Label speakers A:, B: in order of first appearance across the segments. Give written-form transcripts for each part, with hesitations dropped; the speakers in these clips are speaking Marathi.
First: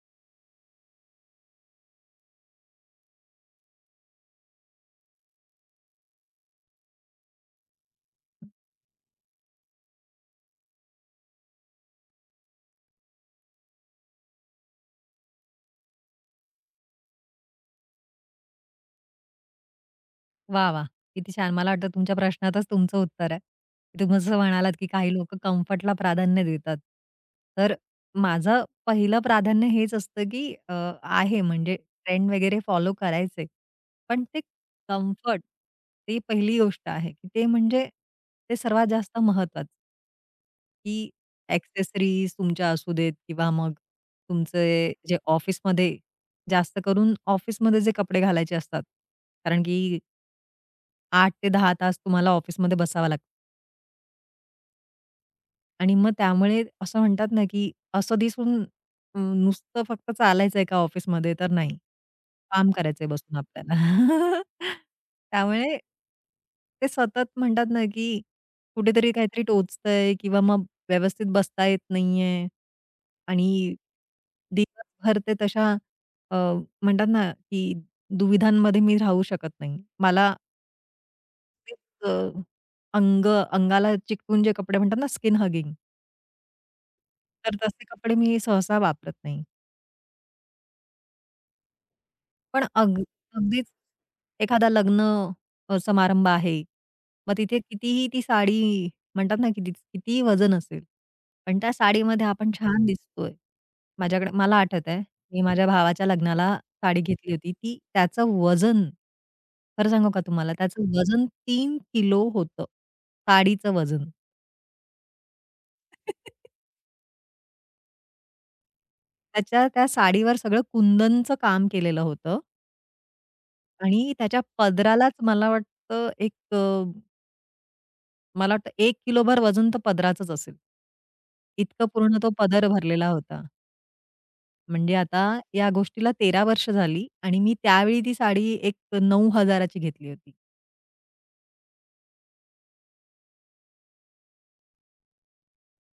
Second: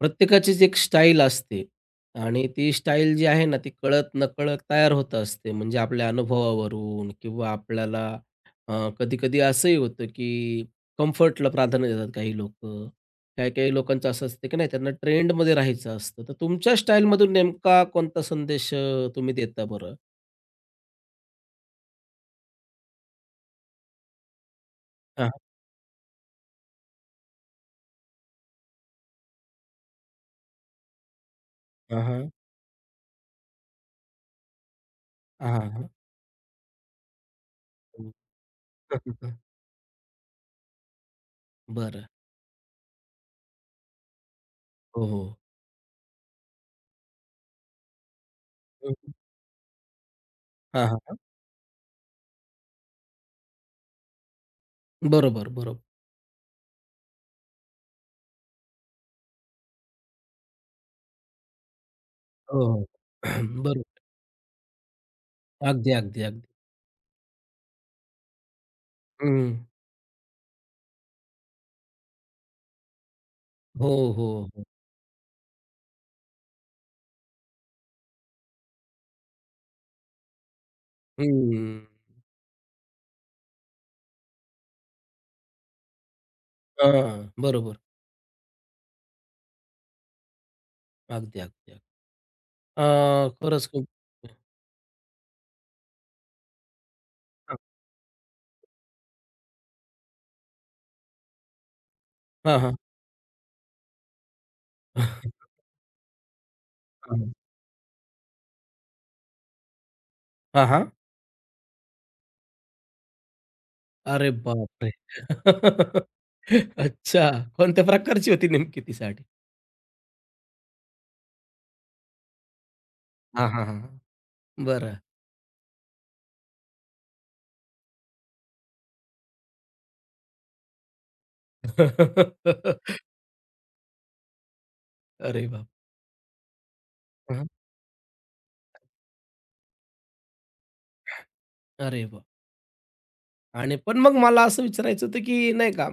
A: प्रत्येकाचीच एक स्टाईल असते आणि ती स्टाईल जी आहे ना, ती कळत-नकळत तयार होत असते. म्हणजे आपल्या अनुभवावरून किंवा आपल्याला अ, कधी-कधी असंही होतं, की कम्फर्टला प्राधान्य देतात काही लोक. काही-काही लोकांचं असं असतं, की नाही त्यांना ट्रेंडमध्ये राहायचं असतं. तर तुमच्या स्टाईलमधून नेमका कोणता संदेश तुम्ही देता बरं?
B: वाह! वाह! किती छान. मला वाटतं तुमच्या प्रश्नातच तुमचं उत्तर आहे. तुम्ही जसं म्हणालात, की काही
A: हां,
B: लोकं कम्फर्टला प्राधान्य देतात. तर माझं पहिलं प्राधान्य हेच असतं, की आहे म्हणजे
A: हां, हां.
B: ट्रेंड वगैरे फॉलो करायचे. पण ते कम्फर्ट
A: हां, हां, हां.
B: ती पहिली गोष्ट आहे, की ते म्हणजे ते सर्वात जास्त महत्त्वाचं, की
A: बरं.
B: एक्सेसरीज तुमच्या असू देत किंवा मग तुमचे
A: हो,
B: जे
A: हो.
B: ऑफिसमध्ये जास्त करून ऑफिसमध्ये जे कपडे घालायचे असतात.
A: हं, हं.
B: कारण की
A: हां, हां,
B: 8 ते 10 तास तुम्हाला ऑफिसमध्ये बसावं लागतं.
A: बरोबर, बरोबर.
B: आणि मग त्यामुळे असं म्हणतात ना, की असं दिसून नुसतं फक्त चालायचंय का ऑफिसमध्ये? तर नाही.
A: हो,
B: काम
A: हो.
B: करायचंय बसून आपल्याला.
A: बरोबर.
B: त्यामुळे
A: अगदी, अगदी, अगदी.
B: ते सतत म्हणतात ना, की कुठेतरी काहीतरी
A: हं.
B: टोचतंय किंवा मग व्यवस्थित बसता येत नाहीये. आणि
A: हो, हो, हो.
B: दिवसभर ते तशा अ, म्हणतात ना, की दुविधांमध्ये मी राहू शकत नाही. मला
A: हं.
B: अ, अंग अंगाला चिकटून जे कपडे म्हणतात ना स्किन हगिंग,
A: हां.
B: तर
A: बरोबर.
B: तसे कपडे मी सहसा वापरत नाही.
A: अगदी, अगदी, अगदी.
B: पण
A: अ, खरंच
B: अगदीच
A: खूप.
B: एखादा लग्न समारंभ आहे. मग तिथे कितीही ती साडी म्हणतात ना कितीही वजन असेल, पण त्या साडीमध्ये आपण
A: हां, हां, हां.
B: छान दिसतोय. माझ्याकडे मला आठवतंय, मी माझ्या भावाच्या लग्नाला साडी
A: हां,
B: घेतली होती. ती त्याचं वजन खरं सांगू का तुम्हाला त्याचं
A: हां,
B: वजन 3 किलो होतं. साडीचं वजन.
A: अरे बापरे! अच्छा. कोणत्या प्रकारची होती नेमकी ती साडी?
B: त्याच्या त्या साडीवर सगळं कुंदनचं काम केलेलं होतं
A: हां, हां, हां.
B: आणि त्याच्या
A: बरं.
B: पदरालाच मला वाटतं एक मला वाटतं 1 किलोभर वजन तर पदराचंच असेल. इतकं पूर्ण तो पदर भरलेला होता. म्हणजे आता
A: अरे बाप!
B: या गोष्टीला 13 वर्ष झाली आणि
A: हां.
B: मी त्यावेळी ती साडी एक 9000 ची घेतली होती.
A: अरे बाप. आणि पण मग मला असं विचारायचं होतं, की नाही का,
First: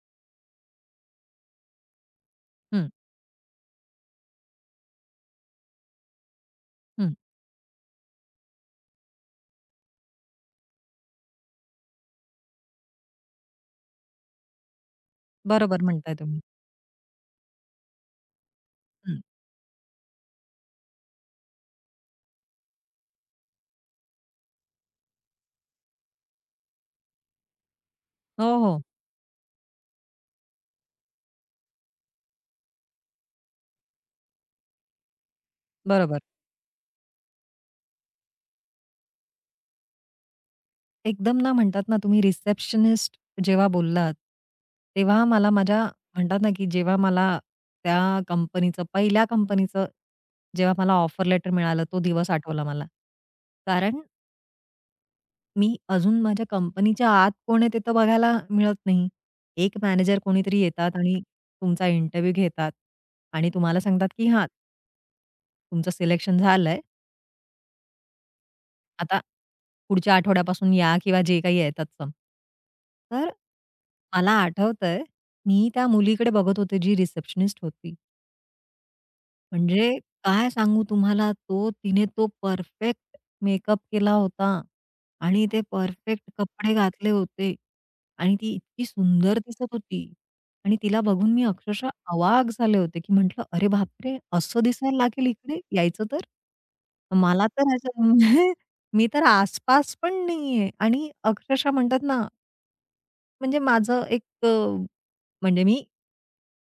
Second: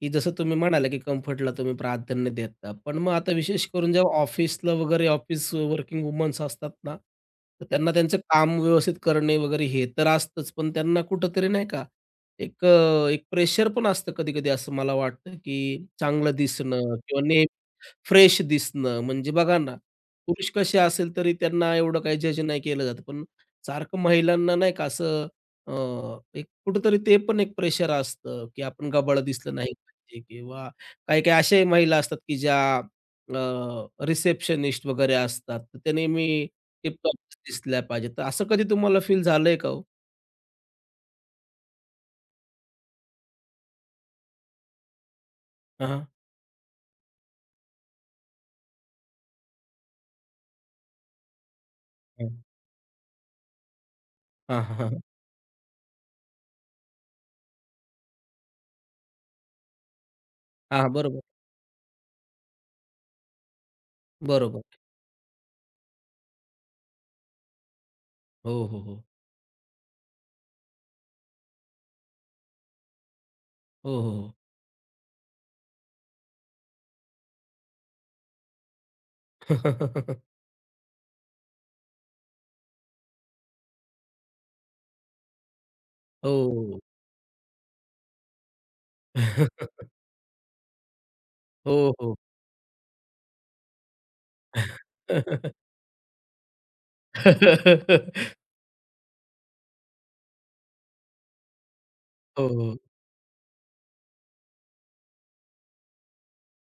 A: की जसं तुम्ही म्हणाला, की कम्फर्टला तुम्ही प्राधान्य देता.
B: हं,
A: पण मग आता विशेष करून जेव्हा ऑफिसला वगैरे ऑफिस वर्किंग वुमन्स असतात ना,
B: हं.
A: तर त्यांना त्यांचं काम व्यवस्थित करणे वगैरे हे तर असतंच. पण त्यांना कुठेतरी नाही का एक प्रेशर पण असतं कधी-कधी असं मला वाटतं,
B: बरोबर
A: की
B: म्हणताय
A: चांगलं
B: तुम्ही.
A: दिसणं किंवा फ्रेश दिसणं.
B: हं.
A: म्हणजे बघा ना, पुरुष कसे असेल तरी त्यांना एवढं काही जज नाही केलं जात. पण सारखं महिलांना नाही का असं अ, एक कुठेतरी ते पण एक प्रेशर असतं,
B: हो,
A: की
B: हो.
A: आपण गबाळ दिसलं नाही पाहिजे किंवा काही-काही अशाही महिला असतात, की ज्या रिसेप्शनिस्ट वगैरे असतात. तर त्या
B: बरोबर.
A: नेहमी टिप-टॉप दिसल्या पाहिजेत. तर असं कधी तुम्हाला फील झालंय का हो?
B: एकदम ना म्हणतात ना तुम्ही रिसेप्शनिस्ट जेव्हा बोललात, तेव्हा मला माझ्या
A: हां, हां.
B: म्हणतात ना, की जेव्हा मला त्या कंपनीचं पहिल्या कंपनीचं जेव्हा मला ऑफर लेटर मिळालं तो दिवस
A: हं.
B: आठवला मला. कारण
A: हां, हां, हां.
B: मी अजून माझ्या कंपनीच्या आत कोण आहे ते तर बघायला मिळत नाही. एक मॅनेजर कोणीतरी येतात
A: बरोबर,
B: आणि तुमचा इंटरव्ह्यू घेतात आणि तुम्हाला सांगतात, की हां,
A: बरोबर.
B: तुमचं सिलेक्शन झालंय.
A: हो, हो, हो.
B: आता पुढच्या आठवड्यापासून या किंवा जे काही आहे तत्सम. तर
A: हो, हो,
B: मला
A: हो.
B: आठवतंय, मी त्या मुलीकडे बघत होते जी रिसेप्शनिस्ट होती. म्हणजे काय सांगू तुम्हाला तो तिने तो परफेक्ट मेकअप केला होता आणि ते परफेक्ट कपडे
A: हो.
B: घातले होते आणि ती इतकी सुंदर दिसत होती आणि तिला बघून मी अक्षरशः
A: हो, हो.
B: अवाक झाले होते, की म्हटलं, "अरे बापरे! असं दिसायला लागेल इकडे यायचं तर? मला तर ह्याच्या" म्हणजे मी तर आसपास पण नाहीये आणि अक्षरशः म्हणतात ना
A: हो, हो.
B: म्हणजे माझं एक म्हणजे मी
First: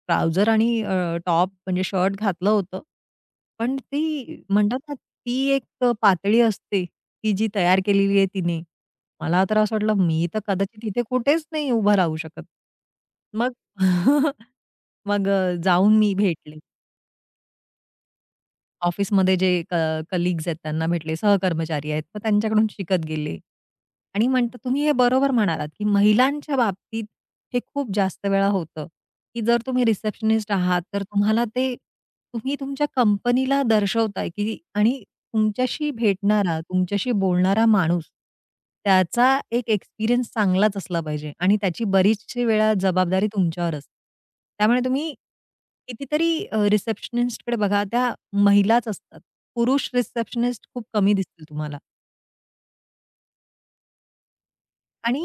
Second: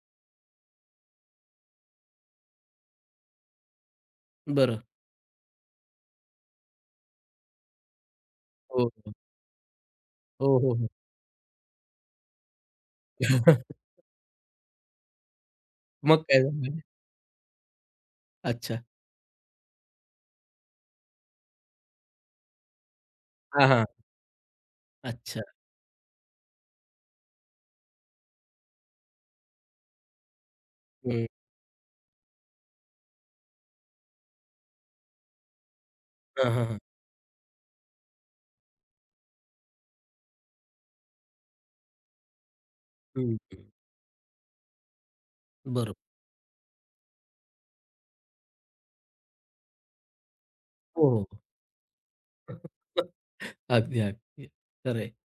B: ट्राउझर आणि टॉप म्हणजे शर्ट घातलं होतं. पण ती म्हणतात
A: बरं.
B: ना, ती एक पातळी असते, की जी तयार केलेली आहे तिने.
A: हो, हो.
B: मला तर असं वाटलं मी तर
A: हो, हो,
B: कदाचित
A: हो.
B: इथे कुठेच नाही उभा राहू शकत. मग मग जाऊन मी
A: मग काय
B: भेटले.
A: झालं? अच्छा.
B: ऑफिसमध्ये जे कलीग्स आहेत त्यांना भेटले, सहकर्मचारी आहेत, मग त्यांच्याकडून शिकत गेले.
A: हां, हां.
B: आणि म्हणतात तुम्ही हे बरोबर
A: अच्छा.
B: म्हणालात, की महिलांच्या बाबतीत हे खूप जास्त वेळा होतं, की जर तुम्ही रिसेप्शनिस्ट आहात, तर
A: हं.
B: तुम्हाला ते तुम्ही तुमच्या कंपनीला दर्शवताय, की आणि तुमच्याशी
A: हां,
B: भेटणारा,
A: हां, हां.
B: तुमच्याशी बोलणारा माणूस, त्याचा एक एक्सपिरियन्स चांगलाच असला पाहिजे आणि त्याची बरीचशी वेळा जबाबदारी
A: हं, हं.
B: तुमच्यावर असते. त्यामुळे तुम्ही
A: बरोबर.
B: कितीतरी रिसेप्शनिस्टकडे बघा, त्या महिलाच असतात. पुरुष रिसेप्शनिस्ट खूप
A: हो,
B: कमी
A: हो.
B: दिसतील तुम्हाला
A: अगदी, अगदी. खरं आहे.
B: आणि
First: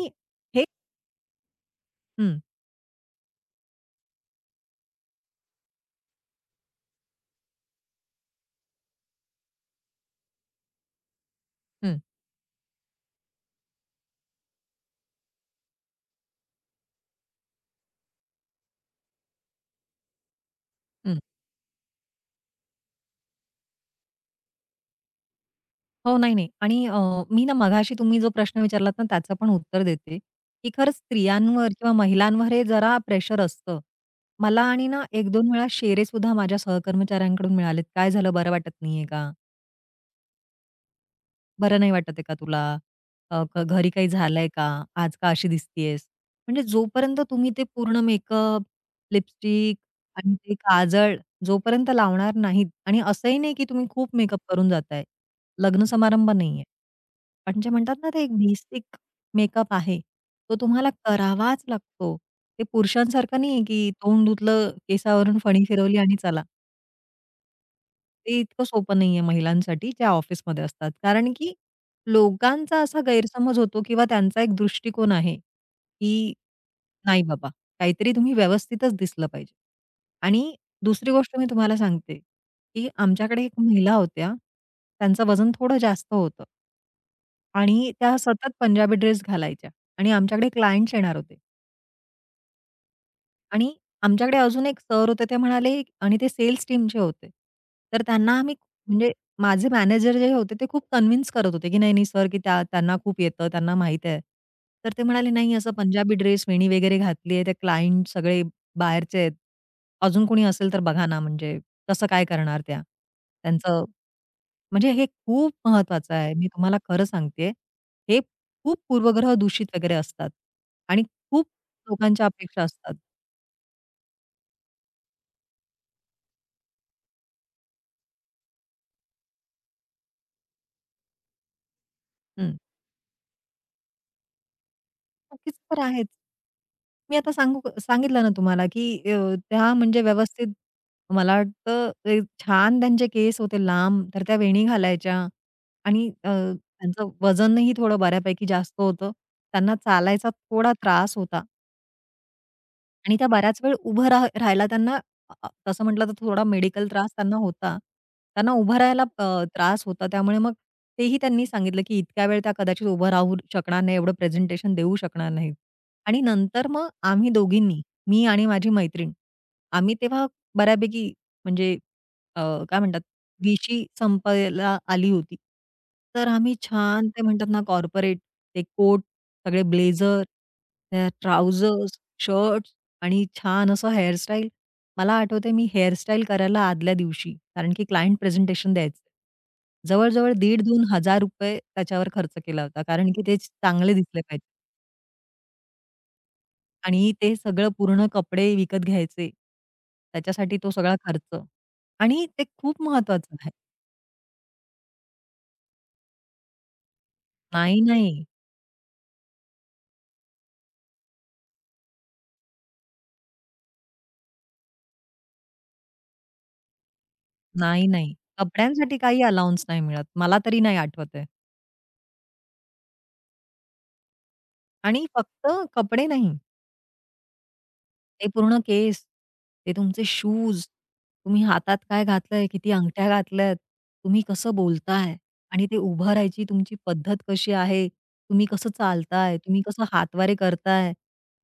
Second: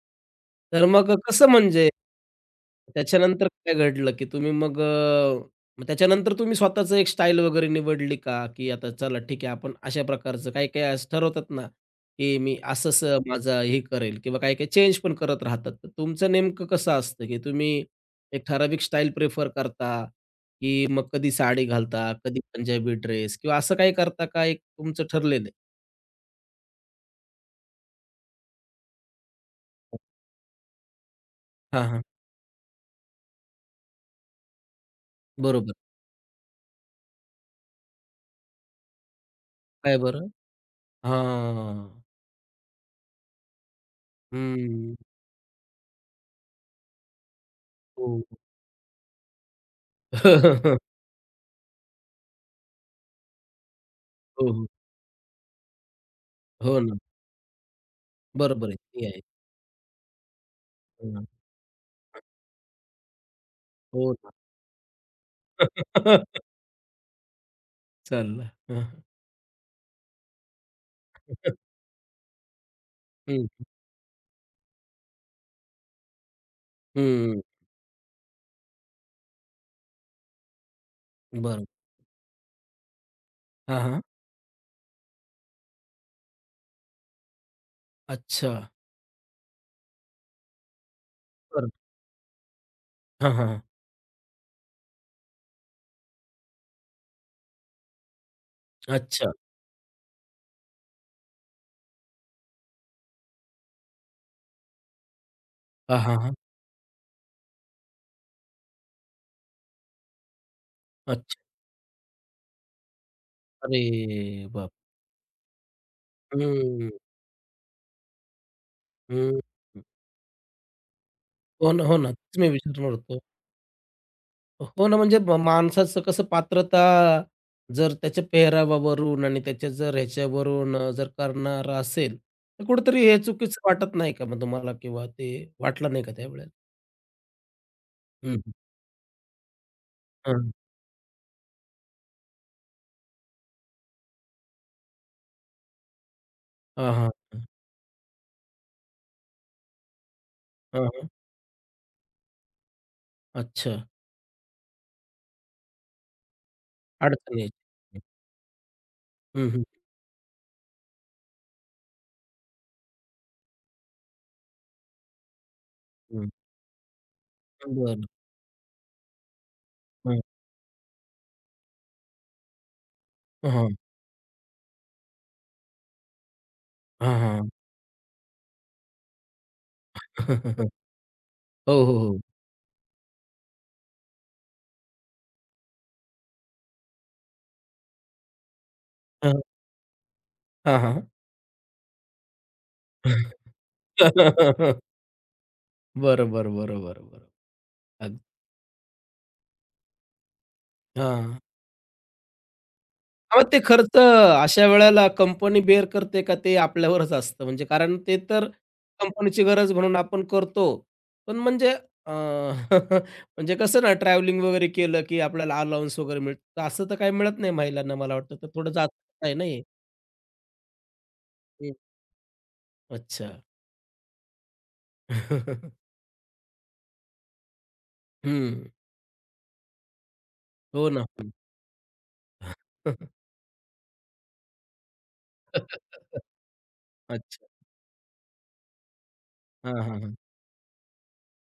B: हे
A: तर मग कसं म्हणजे
B: हं,
A: त्याच्यानंतर काय घडलं, की तुम्ही मग त्याच्यानंतर तुम्ही स्वतःचं एक स्टाईल वगैरे निवडली का? की आता चला ठीक आहे आपण अशा प्रकारचं काही-काही असं ठरवतात ना,
B: हं,
A: की मी असं-असं माझं हे करेल किंवा काही-काही चेंज पण करत राहतात. तर तुमचं नेमकं कसं असतं, की तुम्ही एक ठराविक स्टाईल प्रिफर करता, की मग
B: हं.
A: कधी साडी घालता, कधी पंजाबी ड्रेस किंवा असं काही करता का एक तुमचं ठरलेलं आहे?
B: हो, नाही, नाही. आणि मी ना मघाशी तुम्ही जो प्रश्न विचारलात ना, त्याचं पण उत्तर देते, की खरंच स्त्रियांवर
A: हां,
B: किंवा
A: हां.
B: महिलांवर हे जरा प्रेशर असतं. मला आणि ना 1-2 वेळा
A: बरोबर.
B: शेरेसुद्धा माझ्या सहकर्मचाऱ्यांकडून मिळालेत, "काय झालं, बरं वाटत नाहीये का?"
A: काय बरं?
B: बरं
A: हां.
B: नाही वाटत आहे का तुला? घरी काही झालंय का?
A: हं.
B: आज का अशी दिसतीयेस? म्हणजे जोपर्यंत तुम्ही ते पूर्ण
A: हो.
B: मेकअप, लिपस्टिक आणि ते काजळ जोपर्यंत लावणार नाहीत आणि असंही नाही की तुम्ही खूप मेकअप
A: हो, हो.
B: करून जाताय. लग्न समारंभ नाहीये.
A: हो ना.
B: पण जे म्हणतात ना, ते एक
A: बरोबर आहे.
B: बेसिक
A: ती आहे.
B: मेकअप आहे, तो तुम्हाला
A: हं.
B: करावाच लागतो. ते पुरुषांसारखं नाहीये की
A: हो
B: तोंड
A: ना.
B: धुतलं, केसावरून फणी फिरवली आणि चला. ते
A: चाललं.
B: इतकं
A: हं,
B: सोपं नाहीये महिलांसाठी ज्या ऑफिसमध्ये असतात. कारण की लोकांचा असा
A: हं.
B: गैरसमज होतो किंवा त्यांचा एक दृष्टिकोन आहे, की नाही
A: हं.
B: बाबा, काहीतरी तुम्ही व्यवस्थितच दिसलं पाहिजे. आणि दुसरी गोष्ट मी
A: बरं.
B: तुम्हाला सांगते, की आमच्याकडे एक
A: हां,
B: महिला
A: हां.
B: होत्या, त्यांचं वजन थोडं जास्त होतं. आणि त्या सतत
A: अच्छा.
B: पंजाबी ड्रेस घालायच्या आणि आमच्याकडे क्लायंट्स येणार होते.
A: बरं. हां, हां.
B: आणि आमच्याकडे अजून एक सर होते ते म्हणाले आणि ते सेल्स टीमचे होते. तर त्यांना आम्ही म्हणजे
A: अच्छा.
B: माझे मॅनेजर जे होते ते खूप कन्विन्स करत होते, की नाही-नाही सर, की त्या त्यांना खूप येतं, त्यांना माहीत आहे. तर ते म्हणाले, "नाही असं
A: हां,
B: पंजाबी
A: हां, हां.
B: ड्रेस, वेणी वगैरे घातली आहे, ते क्लायंट सगळे बाहेरचे आहेत. अजून कोणी असेल तर बघा ना,
A: अच्छा.
B: म्हणजे कसं काय करणार त्या?"
A: अरे
B: त्यांचं
A: बाप!
B: म्हणजे हे खूप महत्वाचं आहे. मी तुम्हाला
A: हं,
B: खरं सांगते. हे खूप पूर्वग्रह
A: हं.
B: दूषित वगैरे असतात आणि खूप
A: हो ना, हो ना.
B: लोकांच्या
A: तेच मी
B: अपेक्षा
A: विचारणार
B: असतात.
A: होतो. हो ना, म्हणजे माणसाचं कसं पात्रता जर त्याच्या पेहरावावरून आणि त्याच्या जर ह्याच्यावरून जर करणार असेल,
B: हं.
A: तर कुठेतरी हे चुकीचं वाटत नाही का मग तुम्हाला किंवा ते
B: नक्कीच तर
A: वाटलं नाही
B: आहेच.
A: का त्यावेळेला?
B: मी आता सांगू सांगितलं ना
A: हं, हं.
B: तुम्हाला, की त्या म्हणजे
A: हां,
B: व्यवस्थित मला वाटतं ते छान त्यांचे केस होते लांब, तर त्या वेणी घालायच्या आणि
A: हां, हां.
B: त्यांचं वजनही थोडं बऱ्यापैकी जास्त होतं. त्यांना चालायचा थोडा
A: हां,
B: त्रास होता. आणि त्या बऱ्याच
A: अच्छा.
B: वेळ उभं राहायला त्यांना अ, अ, तसं म्हटलं तर थोडा मेडिकल त्रास त्यांना
A: अडचण
B: होता.
A: यायची.
B: त्यांना उभं राहायला
A: हं, हं,
B: त्रास होता. त्यामुळे मग तेही त्यांनी सांगितलं, की इतक्या वेळ त्या कदाचित उभं राहू शकणार नाही, एवढं प्रेझेंटेशन देऊ शकणार नाहीत. आणि
A: हं.
B: नंतर मग आम्ही दोघींनी,
A: बरं.
B: मी आणि माझी मैत्रीण, आम्ही
A: हं.
B: तेव्हा बऱ्यापैकी म्हणजे अ, काय म्हणतात,
A: हां.
B: 20शी संपायला आली होती. तर आम्ही छान
A: हां,
B: ते
A: हां.
B: म्हणतात ना, कॉर्पोरेट ते कोट, सगळे ब्लेझर, त्या
A: हो, हो,
B: ट्राउझर्स,
A: हो.
B: शर्ट आणि छान असं हेअरस्टाईल मला आठवतंय मी हेअरस्टाईल करायला आदल्या दिवशी, कारण की क्लायंट प्रेझेंटेशन द्यायचं.
A: हं.
B: जवळ-जवळ दीड
A: हां,
B: दोन
A: हां.
B: हजार रुपये त्याच्यावर खर्च केला होता, कारण की ते चांगले दिसले पाहिजे
A: बरोबर, बरोबर,
B: आणि
A: बरोबर.
B: ते सगळं पूर्ण
A: अग.
B: कपडे विकत घ्यायचे. त्याच्यासाठी तो सगळा
A: हां.
B: खर्च आणि ते खूप महत्वाचं
A: अहो,
B: आहे.
A: ते खर्च अशा वेळेला कंपनी बेअर करते का ते आपल्यावरच असतं. म्हणजे
B: नाही,
A: कारण ते
B: नाही.
A: तर कंपनीची गरज म्हणून आपण करतो. पण म्हणजे अ, म्हणजे कसं ना ट्रॅव्हलिंग वगैरे केलं, की आपल्याला अलाउन्स वगैरे मिळतं. असं तर काही मिळत नाही
B: नाही,
A: महिलांना मला
B: नाही.
A: वाटतं. तर थोडं
B: कपड्यांसाठी काही
A: जाचक आहे ना हे.
B: अलाउअन्स नाही मिळत. मला तरी नाही आठवत आहे
A: अच्छा.
B: आणि फक्त कपडे नाही. ते पूर्ण
A: हं.
B: केस, ते तुमचे शूज,
A: हो ना. हं.
B: तुम्ही हातात काय घातलंय, किती अंगठ्या घातल्यात, तुम्ही कसं बोलताय आणि ते उभं राहायची तुमची पद्धत
A: अच्छा.
B: कशी आहे, तुम्ही कसं चालताय, तुम्ही
A: हां,
B: कसं
A: हां, हां.
B: हातवारे करताय,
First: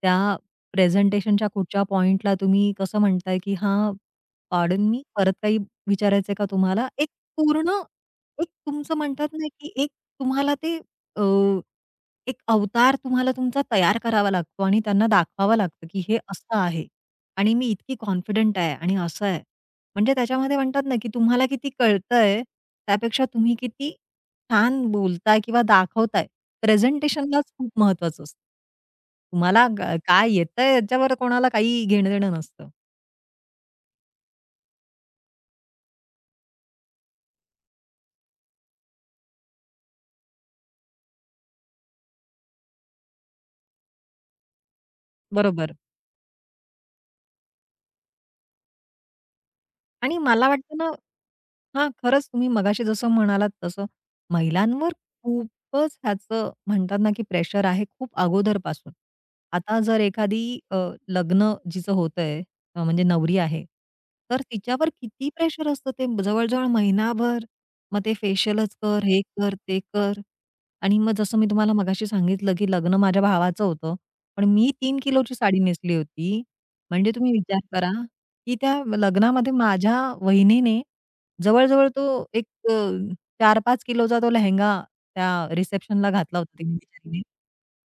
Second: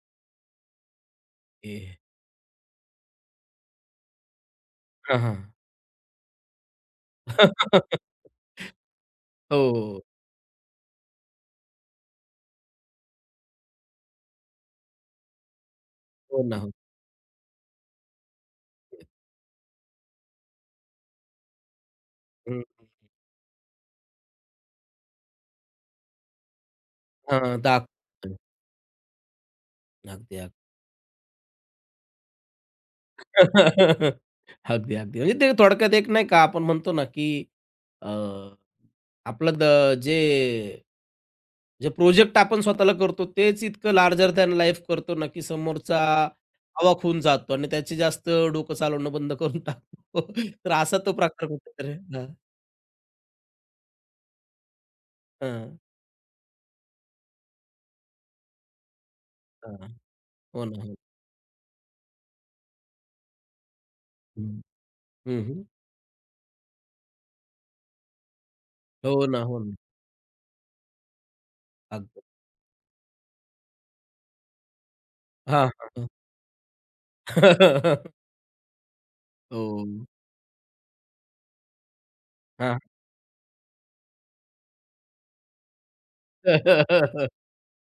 B: त्या प्रेझेंटेशनच्या
A: ओके.
B: कुठच्या पॉइंटला तुम्ही कसं म्हणताय, की "हां, पार्डन मी,
A: हां,
B: परत
A: हां.
B: काही विचारायचंय का तुम्हाला?" एक पूर्ण एक तुमचं म्हणतात ना, की एक
A: हो.
B: तुम्हाला ते अ, एक अवतार तुम्हाला तुमचा तयार करावा लागतो आणि त्यांना दाखवावं लागतं, की हे
A: हो ना.
B: असं
A: हो.
B: आहे आणि मी इतकी कॉन्फिडंट आहे आणि असं आहे. म्हणजे त्याच्यामध्ये म्हणतात ना, की तुम्हाला किती कळतंय,
A: हं.
B: त्यापेक्षा तुम्ही किती छान बोलताय किंवा दाखवताय. प्रेझेंटेशनलाच
A: हां,
B: खूप महत्वाचं
A: दाखवतो.
B: असतं. तुम्हाला ग काय
A: अगदी, अगदी.
B: येतंय याच्यावर कोणाला काही घेणं-देणं नसतं.
A: अगदी, अगदी. म्हणजे ते थोडक्यात एक नाही का आपण म्हणतो ना, की अ, आपलं जे जे प्रोजेक्ट आपण स्वतःला करतो तेच इतकं लार्जर दॅन लाईफ करतो ना, की
B: बरोबर.
A: समोरचा अवाक होऊन जातो आणि त्याची जास्त डोकं चालवणं बंद करून
B: आणि
A: टाकतो.
B: मला
A: तर
B: वाटतं ना
A: असा तो प्रकार
B: हां,
A: कुठेतरी. हां,
B: खरंच तुम्ही मगाशी जसं म्हणालात तसं महिलांवर
A: हां,
B: खूपच ह्याचं म्हणतात ना, की प्रेशर आहे खूप अगोदरपासून. आता
A: हां.
B: जर एखादी
A: हो ना, हो.
B: लग्न जिचं होतंय म्हणजे नवरी आहे, तर
A: हं,
B: तिच्यावर किती
A: हं, हं.
B: प्रेशर असतं ते जवळ-जवळ महिनाभर. मग ते फेशियलच कर, हे
A: हो ना,
B: कर,
A: हो ना.
B: ते कर आणि मग जसं मी तुम्हाला मगाशी
A: अगदी.
B: सांगितलं, की लग्न माझ्या भावाचं होतं, पण मी 3 किलोची साडी
A: हां, हां,
B: नेसली
A: हां.
B: होती. म्हणजे तुम्ही विचार करा, की त्या लग्नामध्ये
A: हो.
B: माझ्या वहिनीने जवळ-जवळ तो एक
A: हां.
B: 4-5 किलोचा तो लेहेंगा त्या रिसेप्शनला घातला होता तिने बिचारीने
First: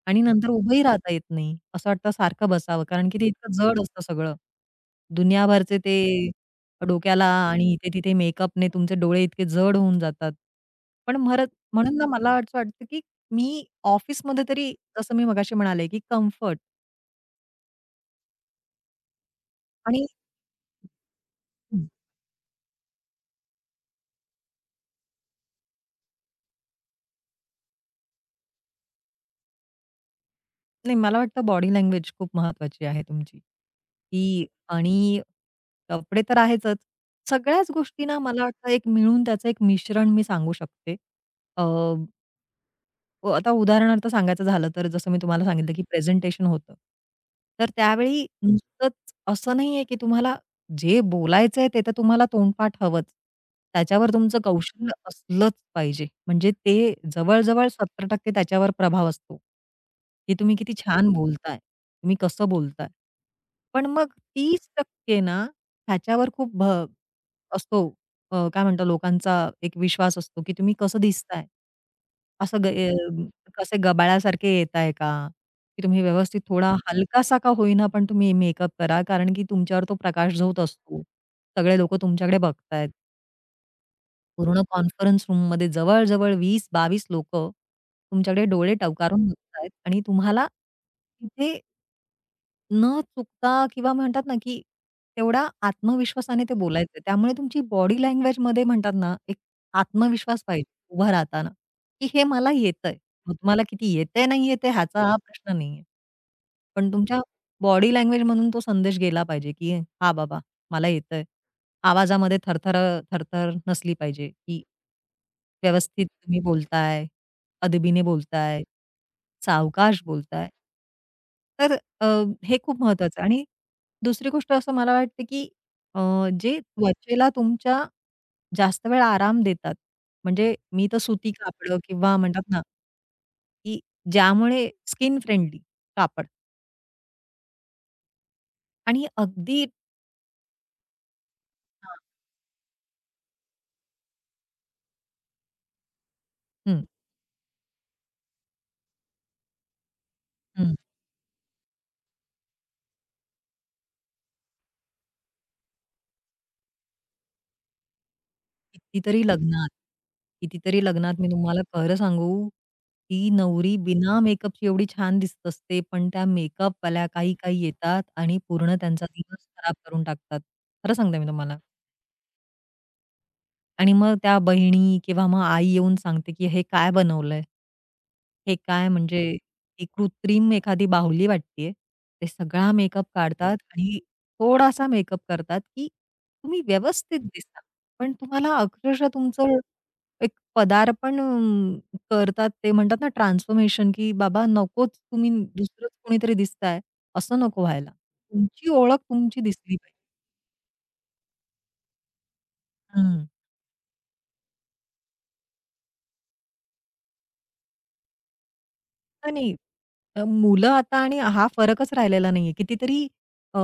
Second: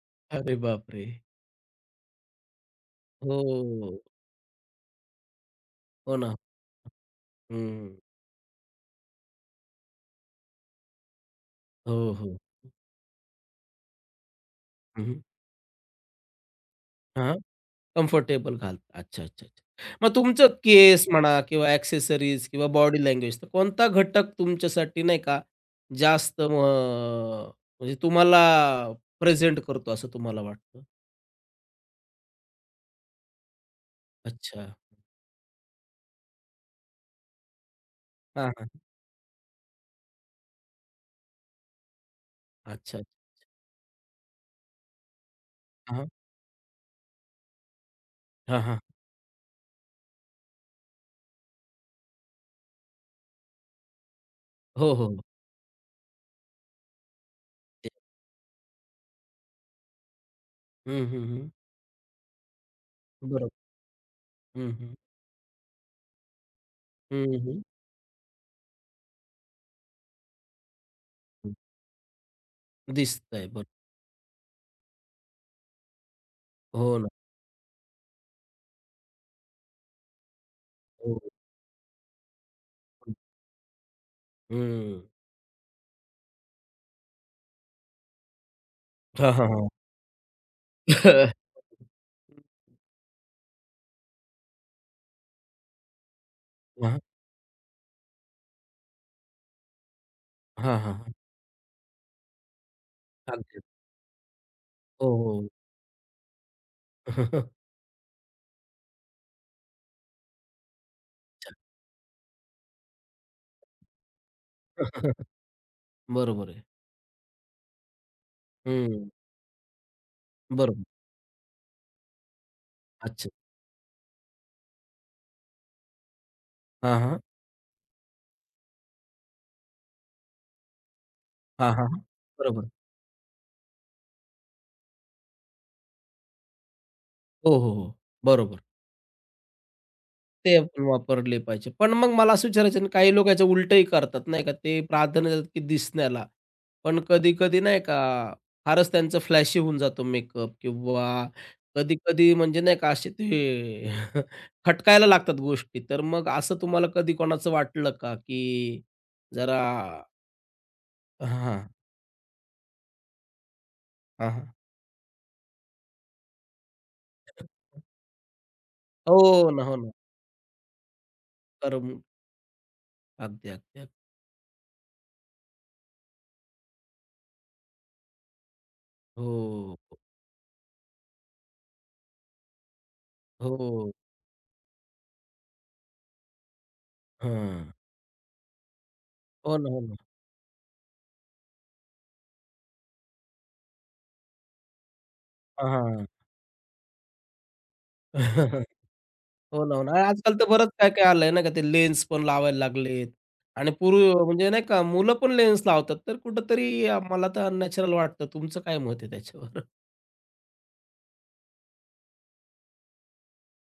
B: आणि नंतर
A: अरे
B: उभंही
A: बापरे!
B: राहता येत नाही. असं वाटतं सारखं बसावं कारण की ते इतकं जड
A: हो.
B: असतं सगळं. दुनियाभरचे ते
A: हो ना.
B: डोक्याला आणि
A: हं.
B: इथे-तिथे मेकअपने तुमचे डोळे इतके जड होऊन जातात. पण म्हणून ना
A: हो,
B: मला
A: हो.
B: असं वाटतं, की मी ऑफिसमध्ये तरी
A: हं,
B: जसं
A: हं.
B: मी मगाशी म्हणाले, की कम्फर्ट
A: कम्फर्टेबल घालता. अच्छा, अच्छा, अच्छा.
B: आणि
A: मग तुमचं केस म्हणा किंवा एक्सेसरीज किंवा बॉडी लँग्वेज, तर कोणता घटक तुमच्यासाठी नाही का जास्त म म्हणजे तुम्हाला प्रेझेंट करतो असं तुम्हाला वाटतं?
B: नाही, मला वाटतं बॉडी लँग्वेज खूप महत्वाची आहे तुमची, की
A: अच्छा.
B: आणि कपडे तर आहेतच. सगळ्याच गोष्टी ना, मला
A: हां, हां.
B: वाटतं एक मिळून त्याचं एक मिश्रण मी सांगू शकते. अ
A: अच्छा.
B: अ, आता उदाहरणार्थ सांगायचं झालं तर जसं मी तुम्हाला सांगितलं, की
A: हां.
B: प्रेझेंटेशन होतं. तर त्यावेळी
A: हां, हां.
B: नुसतंच असं नाहीये, की तुम्हाला जे बोलायचंय ते तर तुम्हाला तोंडपाठ हवंच. त्याच्यावर तुमचं कौशल्य
A: हो, हो.
B: असलंच पाहिजे. म्हणजे ते जवळ-जवळ
A: ते
B: 70% त्याच्यावर प्रभाव असतो, की तुम्ही किती
A: हं,
B: छान
A: हं, हं.
B: बोलताय, तुम्ही कसं बोलताय.
A: बरोबर.
B: पण मग
A: हं, हं.
B: 30% ना, ह्याच्यावर खूप
A: हं, हं.
B: असतो काय म्हणतात लोकांचा एक विश्वास असतो, की तुम्ही कसं दिसताय?
A: हं.
B: असं
A: दिसतंय बरोबर.
B: कसे गबाळासारखे येताय का? की तुम्ही व्यवस्थित थोडा
A: हो ना.
B: हलकासा का होईना, पण तुम्ही मेकअप करा, कारण की तुमच्यावर तो प्रकाश झोत असतो.
A: हो.
B: सगळे लोकं तुमच्याकडे बघतायत. पूर्ण
A: हं.
B: कॉन्फरन्स रूममध्ये जवळ-जवळ 20-22 लोकं तुमच्याकडे डोळे टवकारून
A: हां, हां, हां.
B: बघतायत आणि तुम्हाला तिथे न चुकता किंवा म्हणतात ना, की तेवढा आत्मविश्वासाने ते
A: हां,
B: बोलायचं. त्यामुळे तुमची बॉडी लँग्वेजमध्ये म्हणतात ना, एक आत्मविश्वास पाहिजे
A: हां, हां.
B: उभा
A: हां,
B: राहताना, की हे मला येतंय. मग तुम्हाला किती येतंय, नाही येतंय
A: हो,
B: ह्याचा हा
A: हो.
B: प्रश्न नाहीये. पण तुमच्या
A: अच्छा.
B: बॉडी लँग्वेजमधून तो संदेश गेला पाहिजे, की "हां, बाबा मला येतंय." आवाजामध्ये थरथर थरथर नसली पाहिजे, की व्यवस्थित तुम्ही
A: बरोबर आहे.
B: बोलताय, अदबीने बोलताय,
A: हं.
B: सावकाश बोलताय.
A: बरोबर.
B: तर अ, हे खूप महत्वाचं
A: अच्छा.
B: आणि दुसरी गोष्ट असं मला वाटतं, की अ, जे
A: हां, हां.
B: त्वचेला तुमच्या जास्त वेळ आराम देतात, म्हणजे मी तर सुती
A: हां,
B: कापडं
A: हां, हां.
B: किंवा म्हणतात ना,
A: बरोबर.
B: की ज्यामुळे स्किन फ्रेंडली कापड
A: हो, हो, हो. बरोबर.
B: आणि अगदी
A: ते आपण वापरले पाहिजे. पण
B: हां,
A: मग मला असं विचारायचं आहे ना, काही लोक याचं उलटंही करतात नाही का, ते प्राधान्य देतात की दिसण्याला.
B: हं,
A: पण कधी-कधी नाही का, फारच त्यांचं फ्लॅशी होऊन जातो मेकअप
B: हं.
A: किंवा कधी-कधी म्हणजे नाही का असे ते खटकायला लागतात गोष्टी. तर मग असं तुम्हाला कधी कोणाचं वाटलं का, की
B: कितीतरी
A: जरा.
B: लग्नात, कितीतरी लग्नात मी
A: हां,
B: तुम्हाला
A: हां.
B: खरं सांगू, ती नवरी बिना
A: हां,
B: मेकअपची एवढी छान दिसत असते, पण त्या मेकअपवाल्या काही-काही येतात आणि पूर्ण त्यांचा दिवस
A: हो ना, हो
B: खराब
A: ना.
B: करून टाकतात. खरं सांगते मी तुम्हाला.
A: करम अगदी, अगदी,
B: आणि
A: अगदी.
B: मग त्या बहिणी किंवा मग आई येऊन सांगते, की "हे काय बनवलंय? हे काय म्हणजे
A: हो,
B: ही कृत्रिम एखादी बाहुली वाटतेय." ते सगळा मेकअप काढतात
A: हो.
B: आणि थोडासा मेकअप करतात, की तुम्ही व्यवस्थित दिसता.
A: हां.
B: पण तुम्हाला अक्षरशः
A: हो
B: तुमचं
A: ना, हो ना.
B: एक पदार्पण करतात. ते म्हणतात ना ट्रान्सफॉर्मेशन, की "बाबा नकोच, तुम्ही
A: हां,
B: दुसरंच
A: हां.
B: कोणीतरी दिसताय." असं नको व्हायला. तुमची ओळख तुमची
A: हो ना,
B: दिसली
A: हो ना.
B: पाहिजे.
A: आजकाल तर बरंच काय-काय आलंय ना, का ते लेन्स पण लावायला लागलेत
B: हं.
A: आणि पूर्वी म्हणजे नाही का मुलं पण लेन्स लावतात, तर कुठेतरी मला तर अननॅचरल वाटतं. तुमचं काय मत आहे
B: नाही, नाही.
A: त्याच्यावर?
B: मुलं आता आणि हा फरकच राहिलेला नाहीये. कितीतरी अ,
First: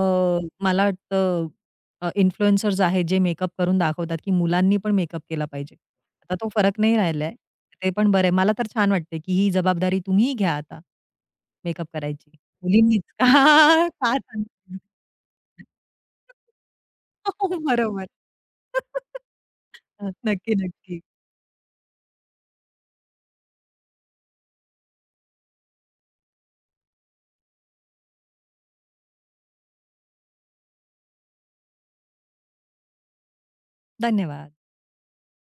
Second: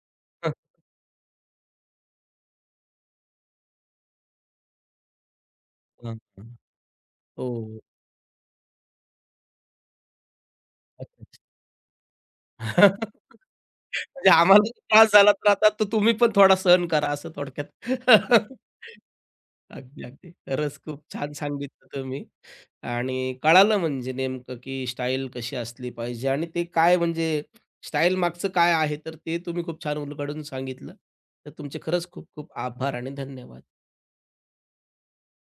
B: मला वाटतं इन्फ्लुएन्सर्स आहेत जे मेकअप करून दाखवतात, की मुलांनी पण मेकअप केला पाहिजे.
A: हां,
B: आता
A: हां.
B: तो फरक नाही राहिलाय.
A: हो.
B: ते पण बरं आहे. मला तर छान वाटते, की ही जबाबदारी तुम्हीही घ्या आता
A: अच्छा.
B: मेकअप करायची. मुलींनीच का? का
A: म्हणजे आम्हाला
B: सांगताय?
A: त्रास झाला, तर आता तर तुम्ही पण थोडा सहन करा असं
B: हो, हो,
A: थोडक्यात.
B: बरोबर.
A: अगदी, अगदी.
B: नक्की,
A: खरंच खूप
B: नक्की.
A: छान सांगितलं तुम्ही आणि कळालं म्हणजे नेमकं की स्टाईल कशी असली पाहिजे आणि ते काय म्हणजे स्टाईल मागचं काय आहे, तर ते तुम्ही खूप छान उलगडून सांगितलं. तर तुमचे खरंच खूप खूप आभार आणि धन्यवाद.
B: धन्यवाद.